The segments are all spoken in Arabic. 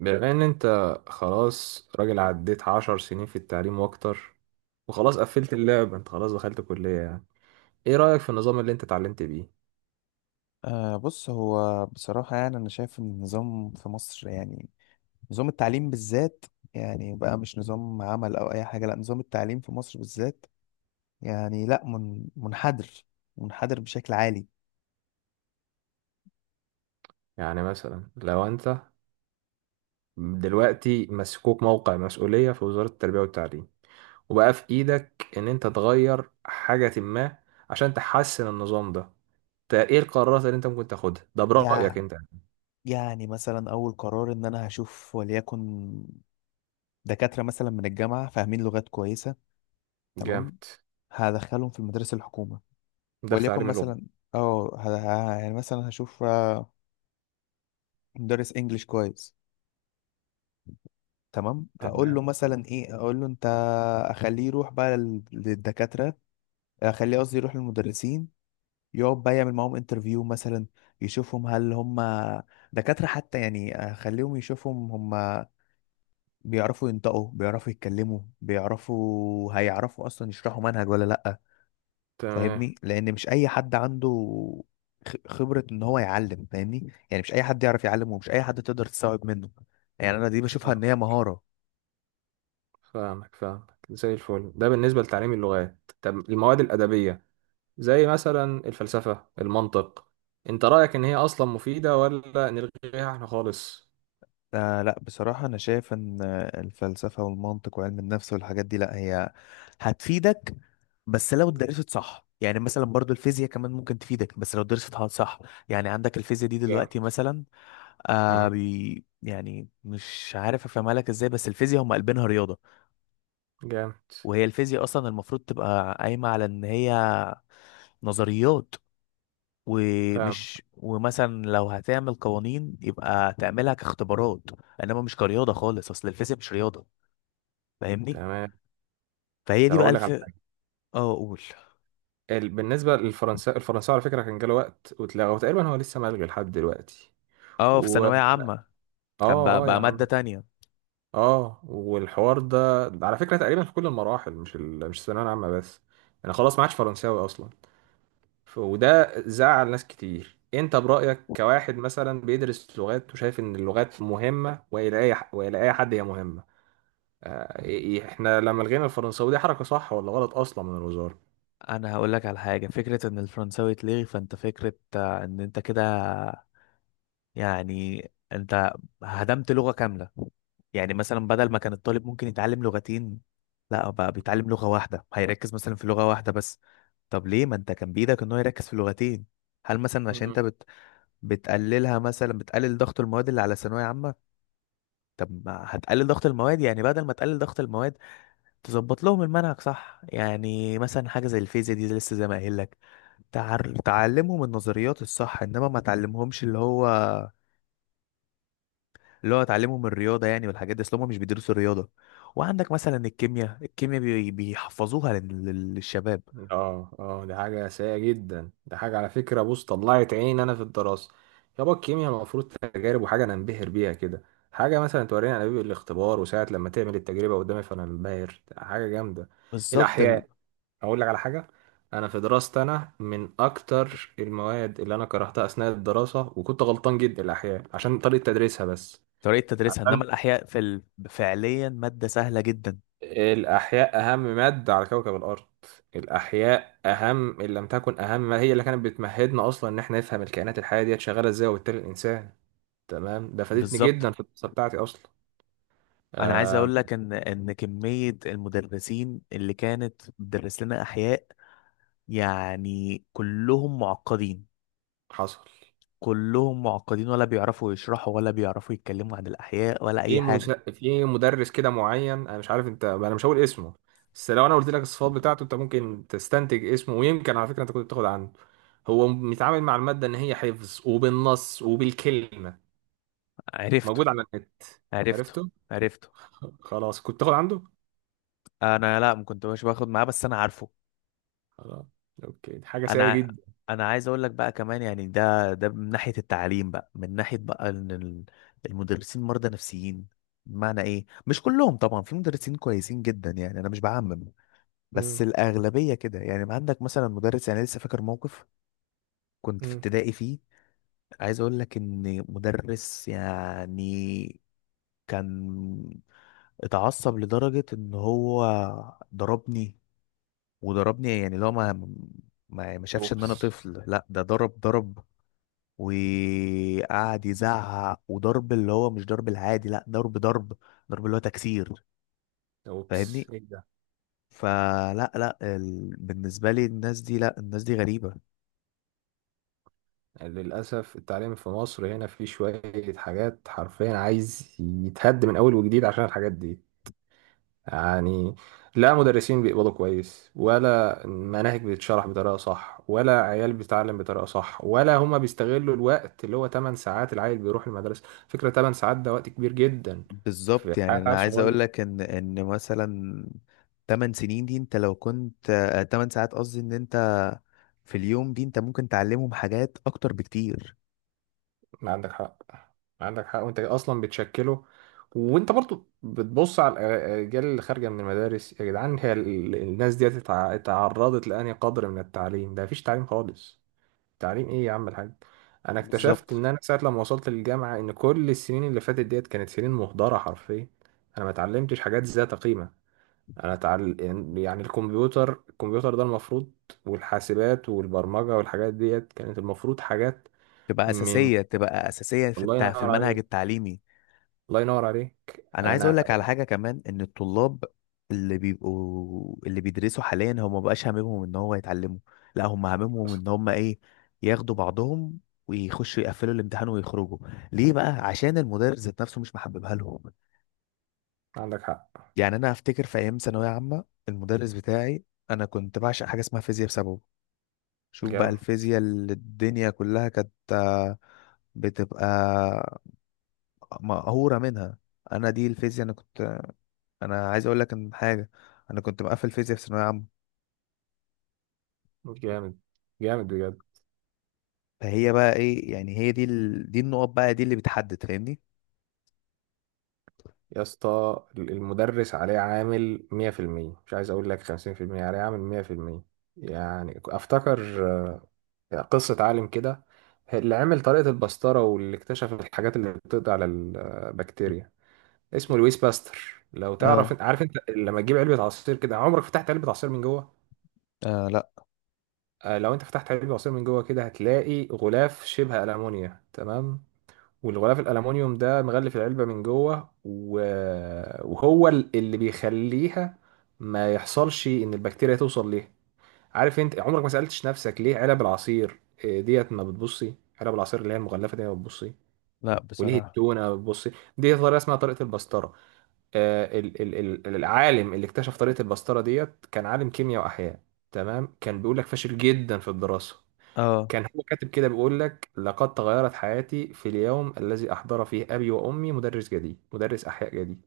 بما ان انت خلاص راجل، عديت 10 سنين في التعليم واكتر، وخلاص قفلت اللعبة. انت خلاص دخلت كلية. يعني ايه رأيك في النظام اللي انت اتعلمت بيه؟ بص، هو بصراحة يعني أنا شايف إن النظام في مصر، يعني نظام التعليم بالذات، يعني بقى مش نظام عمل أو أي حاجة. لأ، نظام التعليم في مصر بالذات يعني لأ، من منحدر منحدر بشكل عالي. يعني مثلا لو انت دلوقتي مسكوك موقع مسؤولية في وزارة التربية والتعليم وبقى في ايدك ان انت تغير حاجة ما عشان تحسن النظام ده، ايه القرارات اللي انت ممكن تاخدها ده يع- برأيك انت؟ يعني مثلا أول قرار إن أنا هشوف، وليكن دكاترة مثلا من الجامعة فاهمين لغات كويسة. تمام، جامد. هدخلهم في المدارس الحكومة. ده في وليكن تعليم اللغة. مثلا، اه ه- يعني مثلا هشوف مدرس انجليش كويس. تمام، اقول تمام، له مثلا ايه، اقول له انت اخليه يروح بقى للدكاتره، اخليه قصدي يروح للمدرسين، يقعد بقى يعمل معاهم انترفيو مثلا، يشوفهم هل هم دكاتره حتى، يعني اخليهم يشوفهم هم بيعرفوا ينطقوا، بيعرفوا يتكلموا، بيعرفوا هيعرفوا اصلا يشرحوا منهج ولا لا. تمام. فاهمني، لان مش اي حد عنده خبره ان هو يعلم. فاهمني، يعني مش اي حد يعرف يعلم، ومش اي حد تقدر تستوعب منه. يعني انا دي بشوفها ان صح. هي مهاره. فاهمك، فاهمك زي الفل. ده بالنسبة لتعليم اللغات. طب المواد الأدبية زي مثلا الفلسفة، المنطق، أنت رأيك إن هي أصلا مفيدة ولا نلغيها إحنا خالص؟ آه لا، بصراحة أنا شايف إن الفلسفة والمنطق وعلم النفس والحاجات دي، لا هي هتفيدك بس لو اتدرست صح. يعني مثلا برضو الفيزياء كمان ممكن تفيدك بس لو درستها صح. يعني عندك الفيزياء دي جامد. دلوقتي مثلا، آه مم. بي يعني مش عارف أفهمها لك إزاي، بس الفيزياء هم قلبينها رياضة. جامد. وهي الفيزياء أصلا المفروض تبقى قايمة على إن هي نظريات، فاهم. ومثلا لو هتعمل قوانين يبقى تعملها كاختبارات، انما مش كرياضه خالص. اصل الفيزياء مش رياضه، فاهمني. تمام. فهي دي طب بقى أقول لك الف. على حاجة. اه اقول. بالنسبة للفرنسا، الفرنساوي على فكرة كان جاله وقت واتلغى، وتقريبا هو لسه ملغي لحد دلوقتي اه، في و... ثانوية عامة. كان آه، بقى آه يا بقى مادة عم. تانية. آه، والحوار ده على فكرة تقريبا في كل المراحل، مش الثانوية العامة بس. أنا خلاص ما عادش فرنساوي أصلا. وده زعل ناس كتير. انت برأيك كواحد مثلا بيدرس لغات وشايف ان اللغات مهمة، والى اي حد هي مهمة؟ آه، إيه- إيه، احنا لما لغينا الفرنساوي دي حركة صح ولا غلط اصلا من الوزارة؟ انا هقول لك على حاجة، فكرة ان الفرنساوي اتلغي، فانت فكرة ان انت كده يعني، انت هدمت لغة كاملة. يعني مثلا بدل ما كان الطالب ممكن يتعلم لغتين، لا بقى مم. بيتعلم لغة واحدة، هيركز مثلا في لغة واحدة بس. طب ليه، ما انت كان بإيدك ان هو يركز في لغتين؟ هل مثلا عشان انت مم. بتقللها، مثلا بتقلل ضغط المواد اللي على ثانوية عامة؟ طب ما هتقلل ضغط المواد يعني، بدل ما تقلل ضغط المواد تظبط لهم المنهج صح. يعني مثلا حاجة زي الفيزياء دي لسه زي ما قايل لك، تعلمهم النظريات الصح، انما ما تعلمهمش اللي هو تعلمهم الرياضة يعني. والحاجات دي اصل هم مش بيدرسوا الرياضة. وعندك مثلا الكيمياء، الكيمياء بيحفظوها للشباب. اه، اه، دي حاجة سيئة جدا. دي حاجة على فكرة، بص، طلعت عيني انا في الدراسة. يابا الكيمياء المفروض تجارب، وحاجة انا انبهر بيها كده. حاجة مثلا توريني انابيب الاختبار، وساعة لما تعمل التجربة قدامي فانا انبهر، حاجة جامدة. بالظبط. الأحياء. اقول لك على حاجه، انا في دراستي انا من اكتر المواد اللي انا كرهتها اثناء الدراسه وكنت غلطان جدا الاحياء، عشان طريقه تدريسها بس. طريقة تدريسها، عشان انما الاحياء في فعليا مادة سهلة جدا. الاحياء اهم ماده على كوكب الارض. الاحياء اهم، ان لم تكن اهم، ما هي اللي كانت بتمهدنا اصلا ان احنا نفهم الكائنات الحيه ديت شغاله ازاي، وبالتالي الانسان. تمام، ده فادتني بالظبط. جدا في الدراسه بتاعتي اصلا. انا عايز آه. اقول لك ان كمية المدرسين اللي كانت بتدرس لنا احياء، يعني كلهم معقدين، حصل. كلهم معقدين ولا بيعرفوا يشرحوا ولا بيعرفوا يتكلموا عن الأحياء ولا أي حاجة. في مدرس كده معين، انا مش عارف انت، انا مش هقول اسمه، بس لو انا قلت لك الصفات بتاعته انت ممكن تستنتج اسمه، ويمكن على فكره انت كنت بتاخد عنه. هو بيتعامل مع الماده ان هي حفظ وبالنص وبالكلمه. عرفته. موجود على النت. عرفته. عرفته. عرفته. خلاص كنت تاخد عنده. أنا لا، ما كنتش باخد معاه بس أنا عارفه. خلاص. اوكي، دي حاجه سيئه أنا جدا. أنا عايز أقول لك بقى كمان، يعني ده من ناحية التعليم بقى، من ناحية بقى إن المدرسين مرضى نفسيين. بمعنى إيه، مش كلهم طبعا، في مدرسين كويسين جدا يعني أنا مش بعمم، بس امم. الأغلبية كده. يعني ما عندك مثلا مدرس، يعني لسه فاكر موقف كنت في امم. ابتدائي فيه. عايز اقول لك ان مدرس، يعني كان اتعصب لدرجة ان هو ضربني، وضربني يعني لو ما شافش ان انا اوبس. طفل، لا ده ضرب ضرب. وقعد يزعق وضرب، اللي هو مش ضرب العادي، لا ضرب ضرب، ضرب اللي هو تكسير. فاهمني. اوبس، ايه ده. فلا لا بالنسبة لي الناس دي، لا الناس دي غريبة. للاسف التعليم في مصر هنا فيه شويه حاجات حرفيا عايز يتهد من اول وجديد عشان الحاجات دي. يعني لا مدرسين بيقبضوا كويس، ولا مناهج بتتشرح بطريقة صح، ولا عيال بتتعلم بطريقة صح، ولا هما بيستغلوا الوقت اللي هو 8 ساعات العيل بيروح المدرسة. فكرة 8 ساعات ده وقت كبير جدا في بالظبط، يعني حياة انا عيل عايز اقول صغير. لك ان مثلا 8 سنين دي انت لو كنت 8 ساعات قصدي، ان انت في اليوم دي انت ممكن تعلمهم حاجات اكتر بكتير. ما عندك حق. ما عندك حق، وانت اصلا بتشكله. وانت برضو بتبص على الاجيال اللي خارجه من المدارس، يا جدعان هي الناس دي اتعرضت لانهي قدر من التعليم؟ ده مفيش تعليم خالص. تعليم ايه يا عم الحاج؟ انا اكتشفت بالظبط، ان انا ساعه لما وصلت للجامعه ان كل السنين اللي فاتت ديت كانت سنين مهدره حرفيا. انا ما اتعلمتش حاجات ذات قيمه. انا تعل... يعني الكمبيوتر ده المفروض، والحاسبات والبرمجه والحاجات ديت كانت المفروض حاجات تبقى من... اساسيه، تبقى اساسيه في الله ينور المنهج عليك. التعليمي. الله ينور عليك. انا عايز اقول انا لك على حاجه كمان، ان الطلاب اللي بيدرسوا حاليا هم مبقاش هاممهم ان هو يتعلموا. لا هم هاممهم ان هم ايه، ياخدوا بعضهم ويخشوا يقفلوا الامتحان ويخرجوا. ليه بقى؟ عشان المدرس ذات نفسه مش محببها لهم. عندك حق. يعني انا افتكر في ايام ثانويه عامه المدرس بتاعي، انا كنت بعشق حاجه اسمها فيزياء بسببه. شوف بقى جامد. الفيزياء اللي الدنيا كلها كانت بتبقى مقهوره منها. انا دي الفيزياء، انا كنت، انا عايز اقول لك ان حاجه، انا كنت مقفل فيزياء في ثانويه عامه. جامد، جامد بجد. فهي بقى ايه، يعني هي دي دي النقط بقى دي اللي بتحدد، فاهمني. يا اسطى، المدرس عليه عامل 100%، مش عايز اقول لك 50%، عليه عامل 100%. يعني افتكر، يعني قصة عالم كده اللي عمل طريقة البسترة واللي اكتشف الحاجات اللي بتقضي على البكتيريا، اسمه لويس باستر لو اه. تعرف. عارف انت لما تجيب علبة عصير كده، عمرك فتحت علبة عصير من جوه؟ اه. لا، لو انت فتحت علبة عصير من جوه كده هتلاقي غلاف شبه ألمونيا. تمام، والغلاف الالومنيوم ده مغلف العلبه من جوه و... وهو اللي بيخليها ما يحصلش ان البكتيريا توصل ليها. عارف انت عمرك ما سالتش نفسك ليه علب العصير ديت ما بتبصي؟ علب العصير اللي هي المغلفه دي ما بتبصي، لا وليه بصراحه. التونه ما بتبصي؟ دي طريقه اسمها طريقه البسطره. آه، ال... ال... العالم اللي اكتشف طريقه البسطره ديت كان عالم كيمياء واحياء. تمام، كان بيقول لك فاشل جدا في الدراسه. اه. كان هو كاتب كده بيقول لك: لقد تغيرت حياتي في اليوم الذي أحضر فيه أبي وأمي مدرس جديد، مدرس أحياء جديد.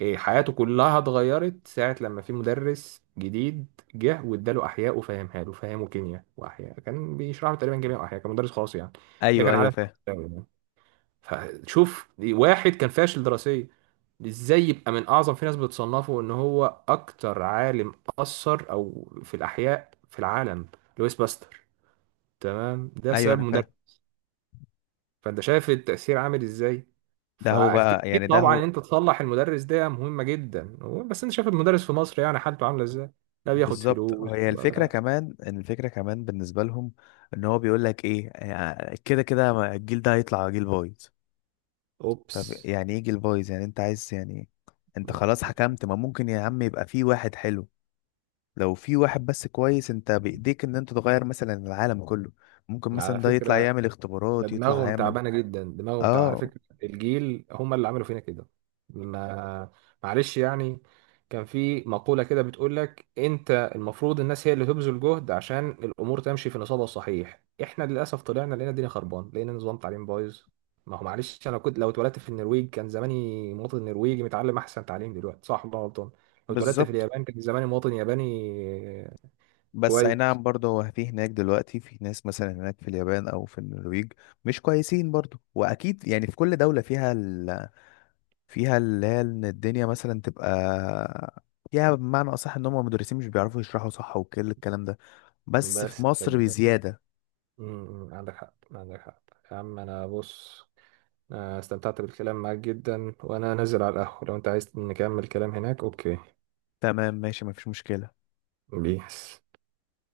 إيه، حياته كلها اتغيرت ساعة لما في مدرس جديد جه واداله أحياء وفهمها له، فهمه كيمياء وأحياء، كان بيشرح له تقريبا كيمياء وأحياء، كان مدرس خاص يعني. ده ايوه، كان ايوه عالم فاهم. فرنساوي يعني. فشوف واحد كان فاشل دراسيا ازاي يبقى من اعظم، في ناس بتصنفه ان هو اكتر عالم اثر او في الاحياء في العالم، لويس باستر. تمام، ده ايوه انا سبب. فاهم. فانت شايف التأثير عامل ازاي. ده هو بقى يعني فاكيد ده طبعا ان هو. انت تصلح المدرس ده مهمة جدا، بس انت شايف المدرس في مصر يعني حالته عاملة ازاي؟ لا بياخد بالظبط، فلوس هي الفكره ولا... كمان، إن الفكره كمان بالنسبه لهم، ان هو بيقول لك ايه كده كده الجيل ده هيطلع جيل بايظ. اوبس. طب يعني ايه جيل بايظ يعني؟ انت عايز يعني، انت خلاص حكمت؟ ما ممكن يا عم يبقى في واحد حلو. لو في واحد بس كويس انت بايديك ان انت تغير مثلا العالم كله. ممكن على مثلا ده يطلع فكرة يعمل ده اختبارات، يطلع دماغهم يعمل. تعبانه جدا، دماغهم تعبانه على اه فكره، الجيل هم اللي عملوا فينا كده. ما... معلش يعني. كان في مقوله كده بتقول لك انت المفروض الناس هي اللي تبذل جهد عشان الامور تمشي في نصابها الصحيح. احنا للاسف طلعنا لقينا الدنيا خربان، لقينا نظام تعليم بايظ. ما هو معلش، انا كنت لو اتولدت في النرويج كان زماني مواطن نرويجي متعلم احسن تعليم دلوقتي، صح ولا أنا غلطان؟ لو اتولدت في بالظبط. اليابان كان زماني مواطن ياباني. بس اي نعم، كويس. برضه هو في هناك دلوقتي في ناس مثلا هناك في اليابان او في النرويج مش كويسين برضه. واكيد يعني في كل دولة فيها اللي هي ان الدنيا مثلا تبقى فيها، بمعنى اصح ان هم المدرسين مش بيعرفوا يشرحوا صح وكل الكلام ده، بس في بس مصر كده. بزيادة. امم، عندك حق، عندك حق. يا عم انا بص، أنا استمتعت بالكلام معاك جدا، وانا نازل على القهوة لو انت عايز نكمل كلام هناك. اوكي. تمام ماشي، مفيش مشكلة. بيس.